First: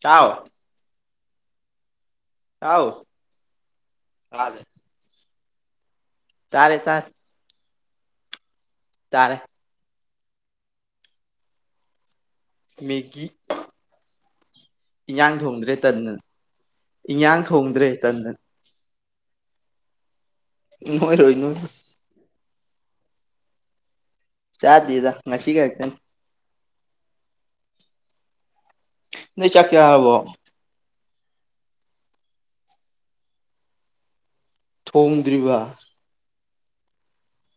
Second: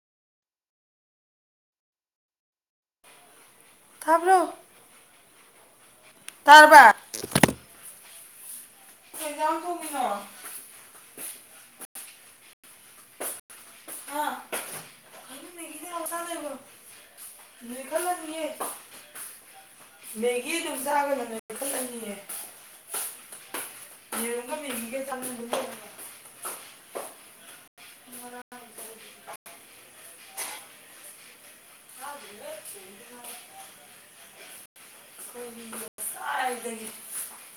ꯆꯥꯎ ꯑꯥꯎ ꯇꯔꯕ ꯀꯩ ꯇꯥꯔꯦ ꯏꯟꯁꯥꯡ ꯊꯣꯡꯉꯤꯅꯣ ꯃꯦꯀꯤ ꯑꯩꯅ ꯏꯌꯥꯥꯡ ꯊꯣꯡꯗ꯭ꯔꯦ ꯃꯦꯒꯤꯗ ꯌꯥꯝ ꯇꯟꯅꯗꯅ ꯆꯥꯅꯩꯕ ꯏꯌꯥꯥꯡ ꯊꯣꯡꯗ꯭ꯔꯦ ꯇꯟꯗꯅ ꯅꯣꯏꯈꯠꯂꯅꯤꯌꯦ ꯃꯦꯒꯤ ꯑꯗꯨꯝ ꯆꯥꯒꯅꯨ ꯅꯣꯏꯔꯣꯏ ꯅꯣꯏ ꯅꯣꯏꯈꯠꯂꯅꯤꯌꯦ ꯌꯦꯔꯨꯝꯒ ꯃꯦꯒꯤꯒ ꯆꯥꯗꯦꯗ ꯆꯥꯅꯕ ꯉꯁꯤ ꯂꯣꯏꯔꯕ ꯈꯛꯇꯅꯤ ꯅꯣꯏ ꯆꯥꯛ ꯆꯥꯔꯕꯣ [unintelligible] ꯊꯣꯡꯗ꯭ꯔꯤꯕ ꯉꯁꯥꯏꯗꯒꯤ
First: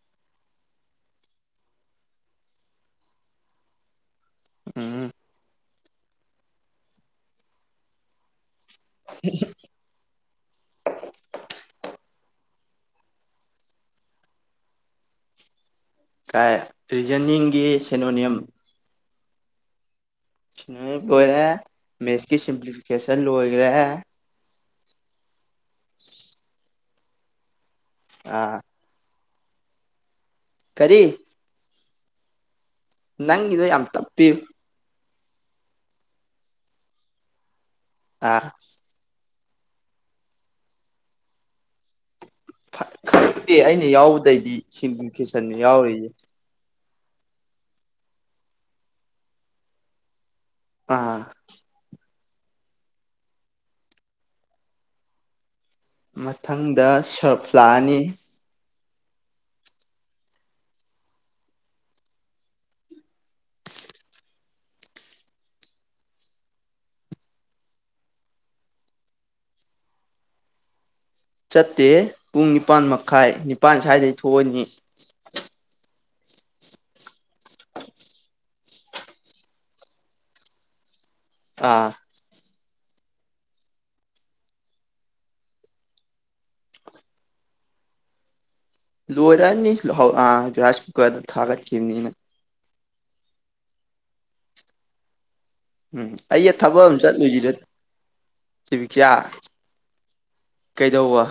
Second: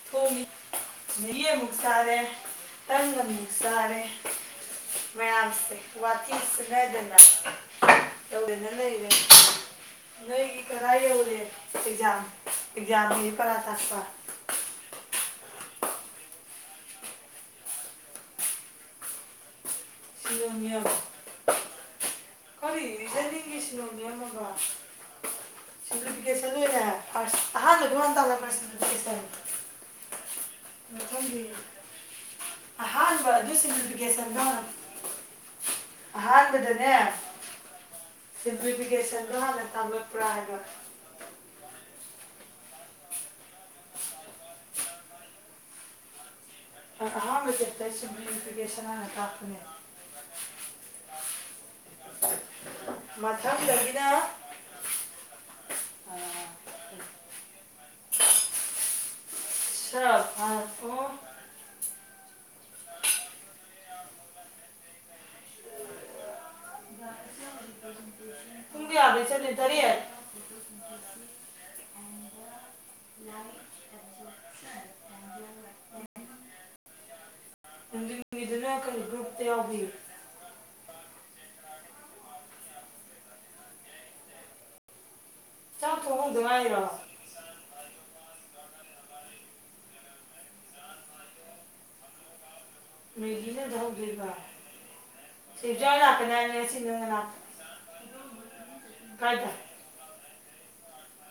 ꯊꯣꯡꯉꯤ ꯃꯦꯒꯤ ꯑꯃꯨꯛ ꯆꯥꯔꯦ ꯇꯟ ꯑꯃꯨꯛ ꯆꯥꯔꯦ ꯎꯝ ꯃꯌꯥꯝꯁꯦ ꯋꯥꯊꯤ ꯁꯨꯅꯗꯅ ꯇꯧꯗꯅ ꯂꯩꯔꯦ ꯅꯣꯏꯒꯤ ꯀꯗꯥꯏ ꯌꯧꯔꯦ ꯑꯦꯛꯖꯥꯝ ꯑꯦꯛꯖꯥꯝꯒꯤ ꯄꯔꯥ ꯇꯥꯛꯄ ꯀꯥꯏ ꯔꯤꯖꯅꯤꯡꯒꯤ ꯁꯦꯅꯣꯅꯤꯌꯝ ꯁꯤꯂꯣꯡ ꯌꯧꯔꯦ ꯂꯣꯏꯔꯦ ꯃꯦꯠꯁꯀꯤ ꯁꯤꯝꯄ꯭ꯂꯤꯐꯤꯀꯦꯁꯟ ꯂꯣꯏꯈ꯭ꯔꯦ ꯁꯤꯝꯄ꯭ꯂꯤꯐꯤꯀꯦꯁꯟ ꯂꯣꯏꯈ꯭ꯔꯦ ꯑꯍꯥꯟꯕꯗꯨ ꯃꯇꯥ ꯑꯥ ꯁꯤꯝꯄ꯭ꯂꯤꯐꯤꯀꯦꯁꯟ ꯀꯔꯤ ꯃꯊꯪꯗꯤ ꯅꯪꯒꯤꯗꯣ ꯌꯥꯝ ꯇꯞꯄꯤ ꯑꯍꯥꯟꯕꯗꯅꯦ ꯑꯥ ꯁꯤꯝꯄ꯭ꯂꯤꯐꯤꯀꯦꯁꯟ ꯅꫭꯏ ꯍꯥꯟꯅ ꯇꯝꯔꯛꯄꯔ ꯍꯥꯏꯕ ꯐꯠ ꯈꯪꯗꯦ ꯑꯩꯅ ꯌꯥꯎꯕꯗꯩꯗꯤ ꯁꯤꯝꯄ꯭ꯂꯤꯐꯤ ꯀꯦꯁꯟꯅꯤ ꯌꯥꯎꯔꯤꯁꯦ ꯑ ꯑꯍꯥꯟꯕ ꯆꯦꯞꯇꯔ ꯁꯤꯝꯄ꯭ꯂꯤꯐꯤꯀꯦꯁꯟ ꯍꯥꯟꯅ ꯇꯥꯛꯄꯅꯦ ꯑꯥ ꯃꯥꯊꯪ ꯗꯒꯤꯅ ꯃꯊꯪꯗ ꯁꯔꯞ ꯂꯥꯛꯑꯅꯤ [unintelligible] ꯄꯨꯡ ꯀꯌꯥꯗꯩ ꯆꯠꯂꯤ ꯇꯔꯦꯠ ꯆꯠꯇꯦ ꯄꯨꯡ ꯅꯤꯄꯥꯜ ꯃꯈꯥꯏ ꯅꯤꯄꯥꯜ ꯁ꯭ꯋꯥꯏꯗꯩ ꯊꯣꯛꯑꯅꯤ ꯅꯨꯡꯗꯤꯟꯒꯤꯗꯨꯅ ꯀꯩ ꯒ꯭ꯔꯨꯨꯞꯇ ꯌꯥꯎꯕꯤ ꯑꯥ ꯆꯥꯛ ꯊꫭꯡ ꯍꯧꯗꯉꯥꯏꯔꯣ ꯂꯣꯏꯔꯅꯤ ꯂꯨꯍꯧ ꯑꯥ ꯔꯥꯏꯁ ꯀꯨꯀꯔꯗ ꯊꯥꯒꯠꯈꯤꯕꯅꯤꯅ ꯃꯦꯒꯤ ꯂꯩꯔꯨꯔ ꯍꯧꯗꫭꯏꯕ ꯎꯝ ꯑꯩꯁꯦ ꯊꯕꯛ ꯑꯃ ꯆꯠꯂꯨꯁꯤꯔ ꯆꯤꯕꯤꯛꯆꯥ ꯀꯥꯏꯗ ꯀꯩꯗꯧꯕ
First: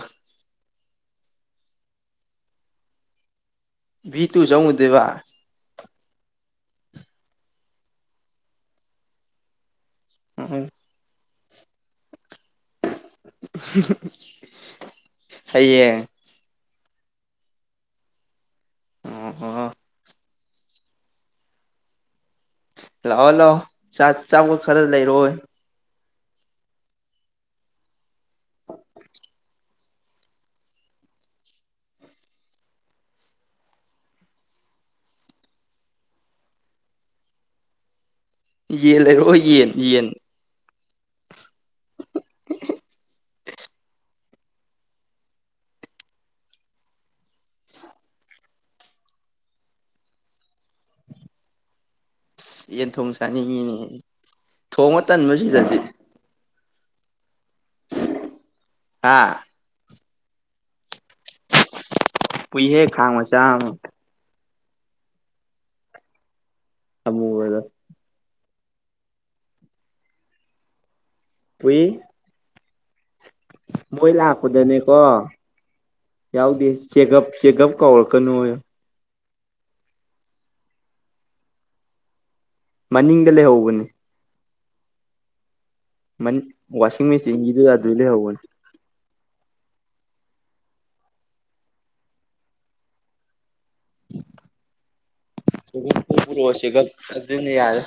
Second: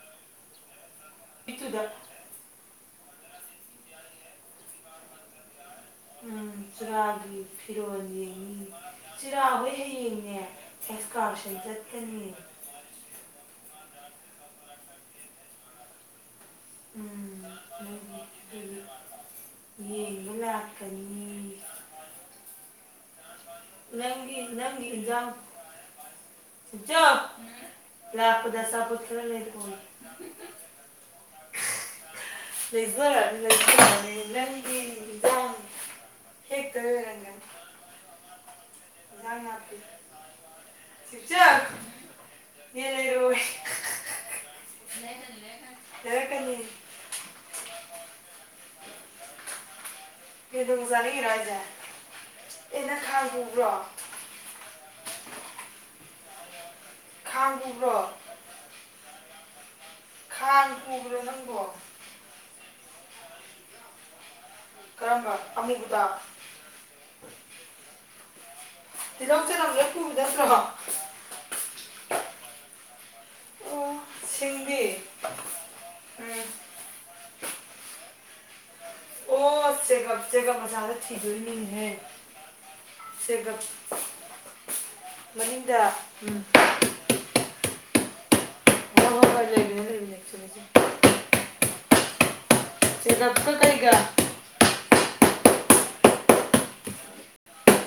ꯄꯤꯆꯨꯗ ꯚꯤ ꯇꯨ ꯆꯪꯉꯨꯗꫭꯏꯕꯥ ꯎꯝ ꯆꯨꯔꯥꯒꯤ ꯐꯤꯔꯣꯜ ꯌꯦꯡꯅꯤ ꯆꯨꯔꯥ ꯍꫭꯏ [inaudible] ꯁꯟ ꯆꯠꯀꯅꯦ ꯍꯌꯦꯡ ꯎꯝ ꯎꯝ ꯑꯣ ꯎꯝ ꯌꯦꯡ ꯃꯨꯛ ꯂꯥꯛꯀꯅꯦꯌꯦ ꯂꯥꯑꯣ ꯂꯥꯑꯣ ꯆꯥꯛ ꯆꯥꯕꫭꯠ ꯈꯔ ꯂꯩꯔꯑꫭꯏ ꯁꯤꯛꯆꫭ ꯂꯄꯗ ꯑꯆꯥꯄꫭꯠ ꯈꯔ ꯂꯩꯔꯛꯑꫭ ꯌꯦ ꯂꯩꯖꯔꯛꯑꯅꯤ ꯂꯩꯖꯔꯛꯑꯅꯤ ꯅꯪꯒꯤ ꯍꯤꯟꯖꯥꯡ ꯍꯦꯛꯇꫭꯏ ꯑꫭꯏꯔꯝꯒꯅꯤ ꯌꯦꯟ ꯂꯩꯔꯛꯑꯣ ꯏꯟꯖꯥꯡ ꯌꯦꯟ ꯅꯥꯄꯤ ꯌꯦꯟ ꯆꯤꯛꯆꯟ ꯌꯦꯟ ꯂꯩꯔꯑꫭꯌꯦ ꯂꯩꯔꯛꯀꯅꯤ ꯂꯩꯔꯛꯀꯅꯤ ꯂꯩꯔꯛꯀꯅꯦꯌꯦ ꯌꯦꯟ ꯊꫭꯡ ꯆꯥꯅꯤꯡꯉꯤꯔꫭ ꯍꯥꯏꯁꯦ ꯌꯦꯟ ꯊꯣꯡ ꯆꯥꯅꯤꯡꯉꯤꯅꯦ ꯊꯣꯡꯕ ꯇꯟꯕ꯭ꯔꫭ ꯁꯤꯗꯗꯤ ꯈꯥꯡ ꯄꯨꯕ꯭ꯔꯣ ꯍꯥ ꯈꯥꯡ ꯄꯨꯕ꯭ꯔꫭ ꯅꯪꯕꯣ ꯄꯨꯏꯍꯦ ꯈꯥꯡ ꯃꯆꯥ ꯑꯃ ꯀꯔꯝꯕ ꯑꯃꯨꯕꯗꫭ ꯑꯃꯨꯕꯗꯣ ꯇꯨꯜꯍꯧ ꯆꯅꯝ ꯂꫭꯏ ꯄꯨꯕ ꯅꯠꯇ꯭ꯔꫭ ꯄꯨꯏ ꯃꯣꯏ ꯂꯥꯛꯄꯗꯅꯦꯀꯣ ꯌꯥꯎꯗꯦ ꯆꯦꯒꯞ ꯆꯦꯒꯞ ꯀꯧꯔ ꯀꯅꯣ ꯑꯣ ꯆꯦꯒꯞ ꯆꯦꯒꯞ ꯃꯆꯥꯗꫭ ꯊꯤꯗꫭꯏꯅꯤꯅꯍꯦ ꯃꯅꯤꯡꯗ ꯂꯩꯍꯧꯕꯅꯤ ꯃꯅꯤꯡ ꯃꯅꯤꯡ ꯋꯥꯁꯤꯡ ꯃꯦꯁꯤꯟ ꯒꯤꯗꯨꯗ ꯑꯗꯨ ꯂꯩꯍꯧꯕꯅꯤ [unintelligible] ꯆꯦꯒꯞ ꯇꯨ ꯄꯨꯔꯛꯑꯣ ꯆꯦꯒꯞ ꯑꯗꯨꯅ ꯌꯥꯔꯦ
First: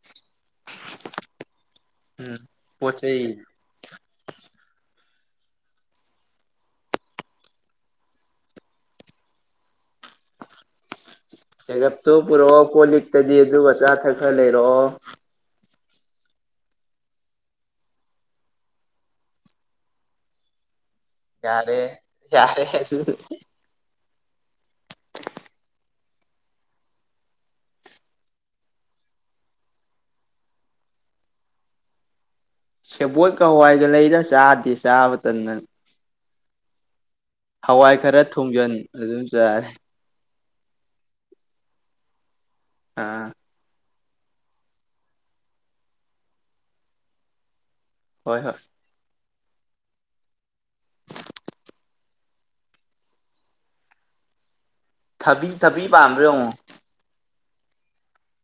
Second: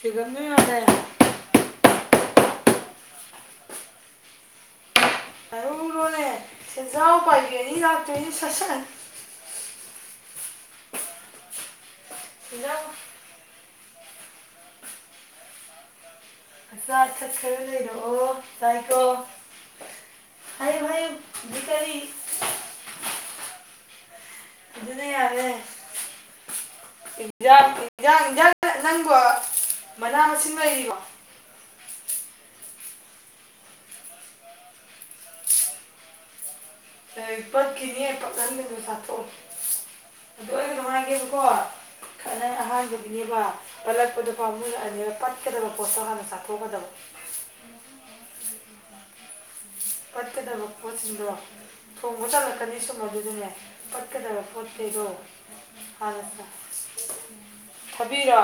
ꯆꯦꯒꯞ ꯅ ꯌꯥꯗ꯭ꯔꯦ ꯄꯣꯠꯆꯩ ꯂꯣꯜꯂꯦ ꯁꯦꯟꯖꯥꯎ ꯄꯥꯏꯕꯤ ꯑꯅꯤ ꯂꯥꯛꯇꯥꯏꯅꯤ ꯁꯥꯁꯟ ꯆꯦꯒꯞ ꯑꯗꯨ ꯄꯨꯔꯛꯑꯣ ꯀꯣꯜꯂꯤꯛꯇꯗꯤ ꯑꯗꯨꯒ ꯆꯥꯊꯛ ꯈꯔ ꯂꯩꯔꯛꯑꯣ ꯑꯆꯥ ꯑꯊꯛ ꯈꯔ ꯂꯩꯔꯣꯑꯣꯏ ꯆꯥꯏꯀꯣ ꯍꯥꯏꯌꯨ ꯍꯥꯏꯌ ꯌꯥꯔꯦ ꯌꯥꯔꯦ [unintelligible] ꯑꯗꯨꯅ ꯌꯥꯔꯦ ꯏꯟꯖꯥꯡ ꯏꯟꯖꯥꯡ ꯏꯟꯖꯥꯡ ꯅꯪꯕꯨꯣ ꯃꯅꯥ ꯃꯁꯤꯡ ꯂꯩꯔꯤꯀꯣ ꯁꯦꯕꯣꯠ ꯀ ꯍꯋꯥꯏꯒ ꯂꯩꯗ ꯆꯥꯗꯦ ꯆꯥꯕ ꯇꯟꯗꯥꯅ [unintelligible] ꯑꯗꯨ ꯈꯔ ꯊꯣꯡꯖꯟ ꯑꯗꯨꯝ ꯆꯥꯔꯦ ꯑꯣꯏꯅ ꯅꯨꯡꯉꯥꯏꯒꯦꯕꯀꯣ ꯑꯗꯨꯅ ꯑꯥ ꯑꯍꯥꯟꯕꯒꯤꯅꯦꯕ ꯄꯠꯂꯛꯄꯗꯨ ꯄꯥꯝꯃꯨꯏ ꯍꯥꯏꯗꯤ ꯄꯠꯀꯗꯕ ꯄꯣꯠꯠꯇꯣ ꯍꯥꯟꯅ ꯆꯥꯊꯣꯛꯀꯗꯕ ꯍꯣꯏ ꯍꯣꯏ ꯄꯠꯀꯗꯕ ꯄꯣꯠꯁꯤꯡꯗꯣ ꯊꯣꯡꯕ ꯇꯜꯂꯛꯀꯅꯤ ꯁꯨꯝ ꯑꯗꯨꯗꯅꯦ ꯄꯠꯀꯗꯕ ꯄꯣꯠ ꯊꯕꯤ ꯊꯕꯤ ꯄꯥꯟꯕ꯭ꯔ ꯌꯦꯡꯉꯣ ꯊꯕꯤꯔꯣ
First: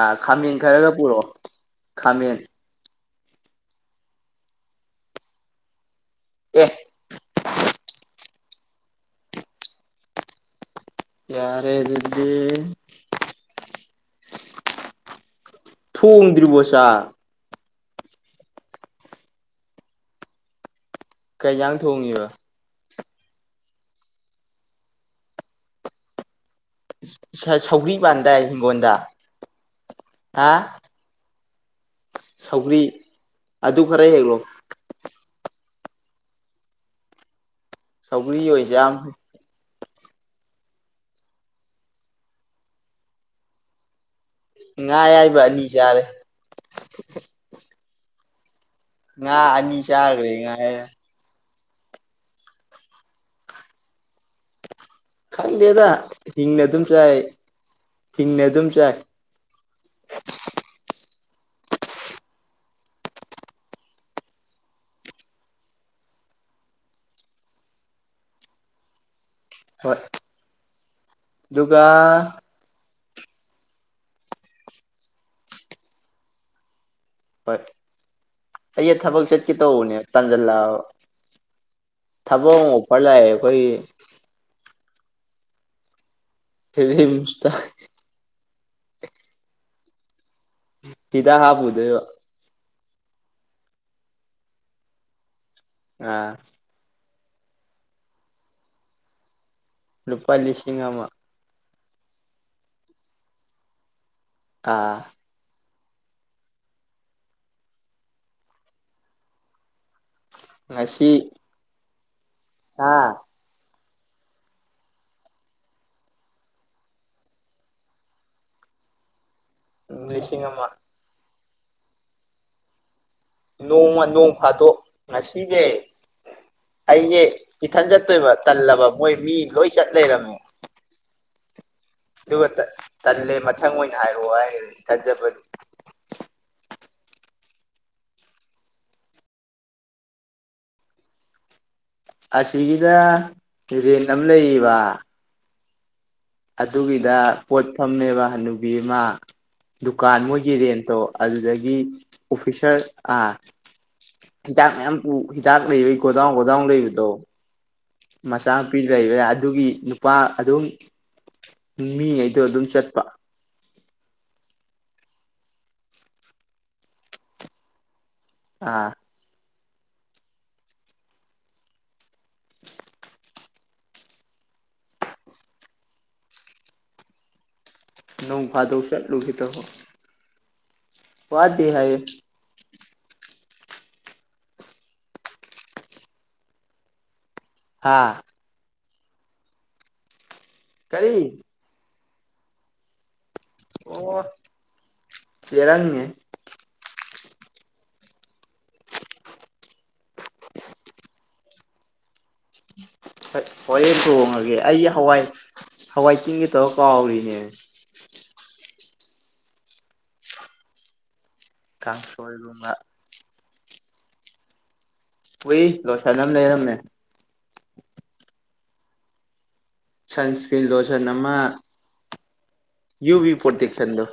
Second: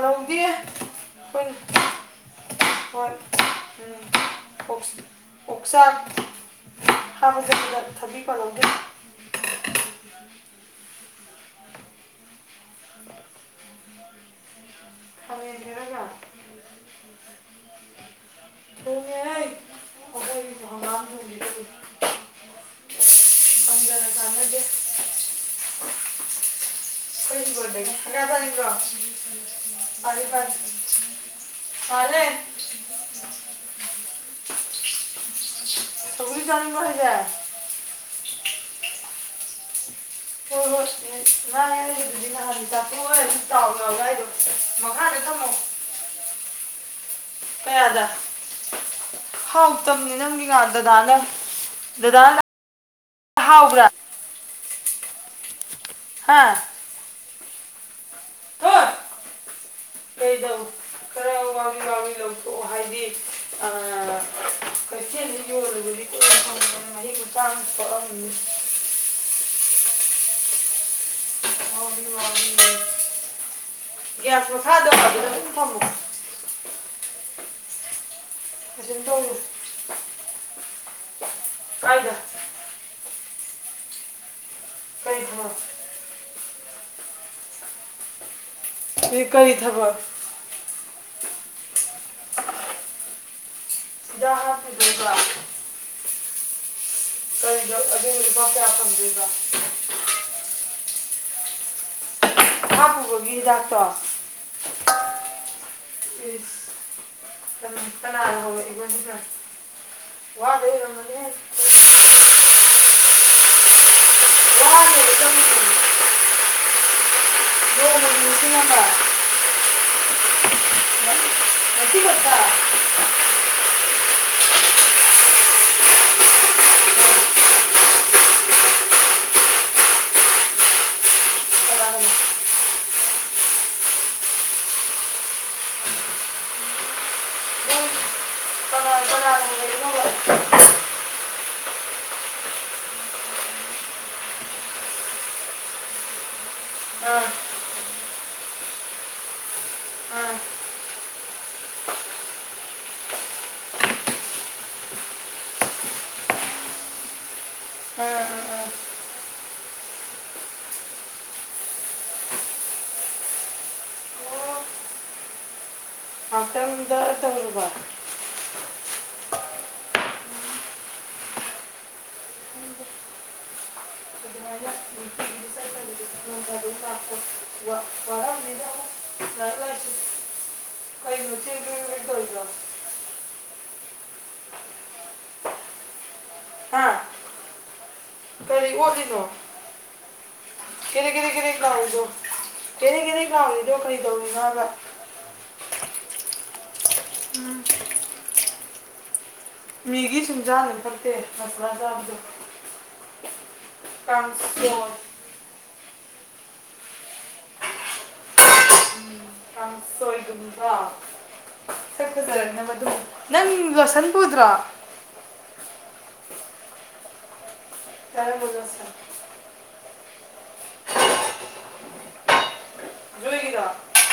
ꯑ ꯈꯥꯃꯦꯟ ꯈꯔꯒ ꯄꯨꯔꯛꯑꯣ ꯈꯥꯃꯦꯟ ꯍꯣꯏ ꯎꯝ ꯑꯣꯛꯆꯥꯛ ꯑꯦ ꯊꯥꯡꯖꯤꯡꯒ ꯊꯕꯤꯒ ꯄꯥꯜꯍꯧꯗꯦ ꯌꯥꯔꯦ ꯑꯗꯨꯗꯤ ꯑꯟꯏꯟꯇꯦꯜꯂꯤꯖꯦꯕꯜ ꯊꯣꯡꯗ꯭ꯔꯤꯕꯣ ꯆꯥꯛ ꯊꯣꯡꯉꯦꯍꯦ ꯍꯪꯒꯥꯝ ꯊꯣꯡꯕꯤꯗꯨ ꯀꯩ ꯏꯟꯖꯥꯡ ꯊꯣꯡꯉꯤꯕ ꯐꯪꯗꯅ ꯆꯥꯟꯅꯗꯦ ꯑꯩꯈꯣꯏ ꯑꯟꯑꯣꯗꯤꯕꯜ ꯍꯤꯡꯒꯣꯜꯗꯒꯤ ꯁꯧꯒ꯭ꯔꯤ ꯍꯪꯒꯥꯝ ꯄꯦꯟꯗꯥꯏ ꯆꯥꯅꯤꯡꯕ꯭ꯔꯣ ꯍꯤꯡꯒꯣꯟꯗ ꯄꯥꯜꯂꯤ ꯍꯥ ꯄꯥꯜꯂꯤ ꯄꯥꯜꯂꯦ ꯁꯧꯒ꯭ꯔꯤ ꯑꯗꯨ ꯈꯔ ꯍꯦꯛꯂꯛꯂꯣ ꯑꯟꯏꯟꯇꯦꯜꯂꯤꯖꯦꯕꯜ ꯁꯧꯒꯔ꯭ꯤ ꯑꯣꯏ ꯆꯥ [unintelligible] ꯉꯥ ꯃꯈꯥꯗ ꯑꯥꯌꯥꯏꯕ ꯊꯝꯃꯣ ꯑꯅꯤ ꯆꯔꯦ꯫ [unintelligible] ꯑꯅꯤ ꯍꯥꯎꯇꯝꯅꯤ ꯆꯥꯈ꯭ꯔꯦ ꯅꯪꯒꯤ ꯉꯥ ꯑꯌꯥꯏꯕ ꯗꯥꯗ ꯅꯥ ꯗꯗꯥ ꯍꯥꯎꯕꯔꯥ? ꯈꯪꯗꯦꯗ ꯍꯤꯡꯅ ꯑꯗꯨꯝ ꯆꯥꯏ ꯍꯤꯡꯅ ꯑꯗꯨꯝ ꯆꯥꯏ꯫ ꯍꯣꯏ ꯀꯩꯗꯧ [unintelligible] ꯍꯣꯏ꯫ ꯑꯗꯨꯒ ꯒꯤꯌꯥꯁ ꯃꯈꯥꯗꯣ ꯑꯗꯨꯗ ꯑꯗꯨꯝ ꯊꯝꯃꯨ ꯍꯣꯏ꯫ ꯑꯩ ꯊꯕꯛ ꯇꯧꯔꯣ ꯆꯠꯀꯦ ꯇꯧꯕꯅꯦ ꯇꯥꯟꯖꯜꯂꯕ ꯀꯥꯏꯗ ꯊꯕꯛ [unintelligible] ꯈꯣꯏꯏ ꯀꯩ ꯍꯥꯕꯥ ꯔꯤꯝꯁ ꯇ ꯑꯩ ꯀꯔꯤ ꯊꯕꯛ? ꯇꯤꯗ ꯍꯥꯞꯄꯨꯗꯣꯏꯕ [unintelligible] ꯑꯥ ꯀꯔꯤꯗ ꯑꯗꯨ ꯂꯨꯄꯥ ꯀꯌꯥ ꯐꯪ ꯗꯣꯏꯕ? ꯂꯨꯄꯥ ꯂꯤꯁꯤꯡ ꯑꯃꯥ ꯍꯥꯄꯨꯕꯒꯤ ꯍꯤꯗꯥꯛ ꯇꯣ ꯑꯥ ꯏꯁ ꯀꯅꯥꯅꯥ ꯍꯧꯔꯥꯛ ꯏꯕꯥ ꯑꯗꯨꯅ? ꯉꯁꯤ [unintelligible] ꯍꯥ [unintelligible] [unintelligible] ꯎ ꯂꯤꯁꯤꯡ ꯑꯃ ꯉꯁꯤ ꯈꯛꯇ ꯅꯣꯡꯃ ꯅꯣꯡ ꯐꯥꯇꯣꯛ ꯉꯁꯤꯁꯦ ꯑꯩꯁꯦ ꯏꯊꯟ ꯆꯠꯇꯣꯏꯕ ꯇꯜꯂꯕ ꯃꯣꯏ ꯃꯤ ꯂꯣꯏ ꯆꯠ ꯂꯩꯔꯝꯃꯦ꯫ ꯑꯗꯨꯒ ꯇꯜꯂꯦ ꯃꯊꯪ ꯑꯣꯏꯅ ꯍꯥꯏꯔꯛꯑꯣ ꯍꯥꯏꯒꯔꯦ ꯏꯊꯥꯟ ꯆꯠꯄ ꯑꯁꯤꯒꯤꯗ ꯔꯦꯟ ꯑꯃ ꯂꯩꯌꯦꯕ ꯑꯗꯨꯒꯤꯗ ꯄꯣꯠ ꯐꯝꯃꯦꯕ ꯍꯅꯨꯕꯤ ꯑꯃ ꯗꯨꯀꯥꯟ ꯃꯣꯏꯒꯤ ꯔꯦꯟꯇꯣ ꯑꯗꯨꯗꯒꯤ ꯑꯣꯐꯤꯁꯔ ꯑꯥ ꯍꯤꯗꯥꯛ ꯃꯌꯥꯝ ꯍꯤꯗꯥꯛ ꯂꯩꯕ ꯒꯣꯗꯥꯎꯟ- ꯒꯣꯗꯥꯎꯟ ꯂꯩꯕꯗꯣ ꯃꯆꯥꯅꯨꯄꯤꯗꯨ ꯂꯩꯕ ꯑꯗꯨꯒꯤ ꯅꯨꯄꯥ ꯑꯗꯨꯝ ꯃꯤꯉꯩꯗꯣ ꯑꯗꯨꯝ ꯆꯠꯄ [unintelligible] ꯑꯥ ꯋꯥ ꯅꯣꯡ ꯋꯥꯠꯂꯝꯅꯤ ꯐꯥꯗꯣꯛ ꯆꯠꯂꯨꯒꯦ ꯇꯧꯕ ꯋꯥꯗꯦ ꯍꯥꯏꯌꯦ꯫ ꯍꯥꯥ꯫ ꯑꯣꯠꯂꯤꯅꯣ꯫ ꯀꯔꯤ [unintelligible] ꯂꯥꯎꯔꯤꯗꯣ꯫ ꯀꯦꯅꯦ ꯀꯦꯅꯦ꯫ ꯂꯥꯎꯔꯤꯗꯣ ꯑꯣ ꯀꯩꯗꯧꯔꯤꯅꯣ ꯍꯥꯏꯕ꯫ [inaudible] ꯎꯝ꯫ ꯃꯤꯒꯤ ꯁꯨꯝ ꯆꯥꯅꯨ ꯐꯠꯇꯦ ꯃ꯭ꯁꯂꯥ ꯆꯥꯕꯗꯣ꯫ ꯍꯣꯏ꯫ ꯍꯣꯔꯦꯟ ꯇꯣꯡꯉꯒꯦ ꯑꯩ ꯍꯋꯥꯏ꯫ ꯍꯋꯥꯏ ꯇꯤꯡꯒꯦ ꯇꯧꯔꯒ ꯀꯥꯎꯔꯤꯅꯦ꯫ ꯀꯥꯡꯁꯣꯏꯒꯨꯝꯕ꯫ ꯀꯥꯡꯁꯣꯏꯒꯨꯝꯕ꯫ ꯅꯪ ꯂꯣꯁꯟ ꯄꯨꯗ꯭ꯔꯣ꯫ ꯄꯨꯏ ꯂꯣꯁꯟ ꯑꯝ ꯂꯩꯔꯝꯃꯦ꯫ ꯀꯔꯝꯕ ꯂꯣꯁꯟ꯫ ꯁꯟꯁ꯭ꯀꯔꯤꯟ ꯂꯣꯁꯟ ꯑꯃ ꯌꯨꯚꯤ ꯄꯣꯇꯦꯛꯁꯟꯗꯣ꯫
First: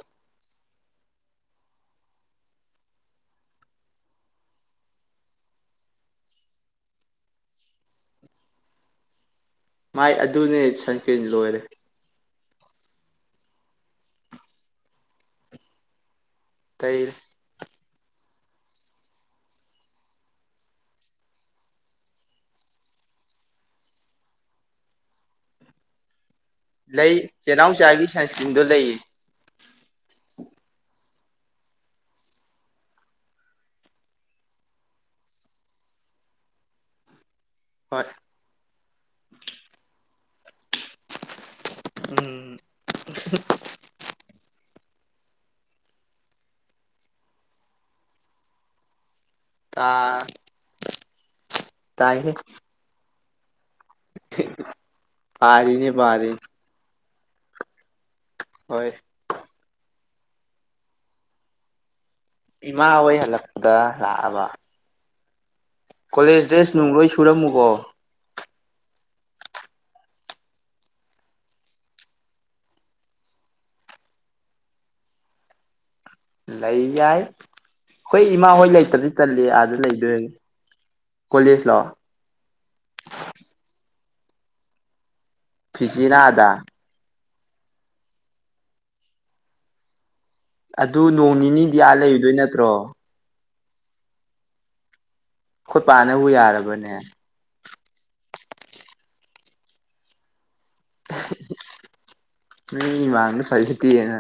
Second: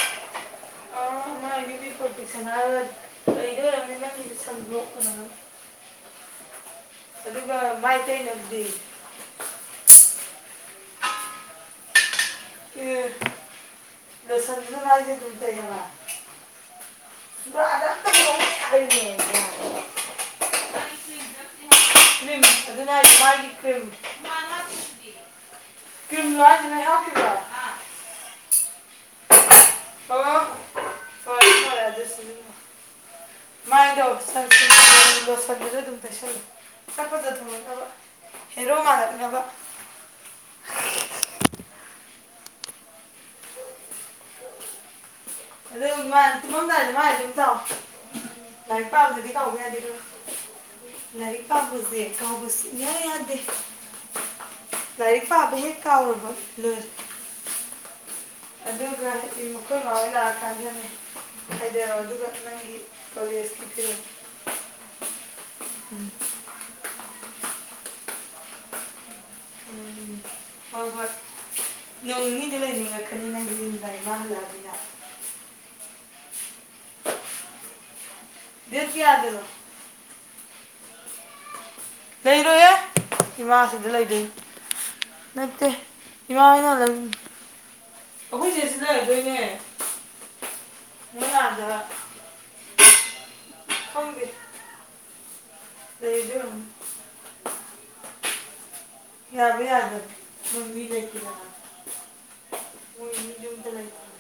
[inaudible] ꯑꯗꯨꯒ ꯃꯥꯏ ꯇꯩꯅꯕꯗꯤ꯫ ꯃꯥꯏ ꯑꯗꯨꯅꯦ ꯁꯟꯁꯀ꯭ꯔꯤꯟ ꯂꯣꯏꯔꯦ꯫ ꯂꯣꯁꯟꯗꯨꯅ ꯃꯥꯏꯗ ꯑꯗꯨꯝ ꯇꯩꯔꯕ꯫ ꯇꯩꯔꯦ꯫ [unintelligible] [unintelligible] ꯂꯩ ꯆꯦꯅꯥꯎꯆꯥꯒꯤ ꯁꯟꯁ ꯗꯨ ꯂꯩꯌꯦ꯫ ꯍꯣꯏ [unintelligible] ꯍꯦꯔꯣ ꯃꯥꯜꯅꯛꯅꯕ꯫ ꯎꯝ [unintelligible] [unintelligible] [unintelligible] ꯇꯥ ꯇꯥꯏꯍꯦ ꯂꯏꯔꯤꯛꯄꯥꯕ ꯍꯦꯛ ꯄꯥꯔꯤꯅꯦ ꯀꯥꯎꯔꯕ ꯄꯥꯔꯤꯅꯦ ꯂꯣꯏ ꯍꯣꯏ ꯑꯗꯨꯒ [unintelligible] ꯈꯣꯏ ꯃꯥ ꯂꯥꯛ ꯑꯀꯥꯟꯗꯅꯦ ꯍꯥꯏꯗꯔꯛꯑꯣ ꯗꯨꯒ꯫ ꯏꯃꯥ ꯍꯣꯏ ꯍꯜꯂꯛꯄꯗ ꯂꯥꯛꯑꯕ꯫ ꯀꯣꯂꯦꯖ ꯗ꯭ꯔꯦꯁ ꯅꯨꯡ ꯂꯣꯏ ꯁꯨ ꯈꯨꯨꯔꯝꯃꯨꯀꯣ ꯎ ꯍꯣꯏ ꯍꯣꯏ ꯌꯧꯅꯤꯡꯉꯤꯗꯤ ꯂꯩꯅꯤꯡꯉꯛꯀꯅꯤ ꯅꯪꯒꯤꯟꯕ ꯏꯃꯥ ꯍꯜꯂꯛꯑꯅꯤꯅ ꯂꯩꯏ ꯍꯣꯏ ꯏꯃꯥ ꯍꯣꯏ ꯂꯩꯇ꯭ꯔꯗꯤ ꯇꯜꯂꯤ ꯑꯥꯗ ꯂꯩꯗꯣꯏꯅꯦ ꯀꯣꯂꯖꯁ ꯂ ꯂꯩꯔꯣꯏꯌꯦꯦ ꯏꯃꯥꯁꯤꯗ ꯂꯩꯗ ꯅꯠꯇꯦ ꯆꯤꯆꯦꯅ ꯏꯃꯥ ꯑꯥꯗ ꯍꯣꯏꯅ ꯑꯗꯨꯪ ꯑꯩꯈꯣꯏꯁꯦ ꯁꯤꯗꯗꯣꯏꯅꯦ ꯑꯗꯨ ꯅꯣꯡ ꯅꯤꯅꯤꯗꯤ ꯑꯥ ꯂꯩꯔꯨꯗꯣꯏ ꯅꯠꯇ꯭ꯔꯣ ꯎꯨꯝꯕꯤꯦ ꯈꯨꯠꯄꯥꯥꯅꯕꯨ ꯌꯥꯔꯕꯅꯦ ꯌꯥꯕ ꯌꯥꯗ ꯃꯣꯏ ꯃꯤ ꯃꯤꯃꯥꯡꯅ ꯌꯨꯝꯗ ꯂꯩꯇꯦ ꯐꯩꯁꯤꯠꯇꯤꯌꯦꯅ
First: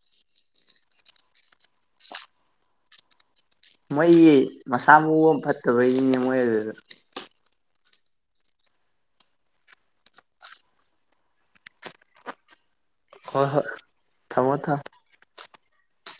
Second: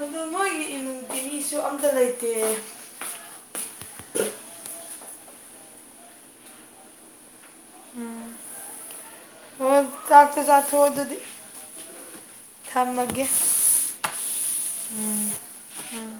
ꯑ ꯅꯣꯏꯒꯤ ꯏꯃꯨꯡꯒꯤꯤ ꯃꯤꯁꯨ ꯑꯝꯇ ꯂꯩꯇꯦ ꯃꯣꯏꯒꯤ ꯃꯁꯥ ꯃꯎ ꯑꯃ ꯐꯠꯇꯕꯒꯤꯅꯦ ꯃꯣꯏ ꯑꯗꯨꯗ ꯎꯝ ꯍ ꯇꯥꯇ ꯆꯠ ꯍꯗꯗꯤ ꯊꯝꯃꯒꯦ ꯍꯣꯏ ꯍꯣꯏ ꯊꯝꯃꯣ ꯊꯝꯃꯣ ꯎꯝ ꯎꯝ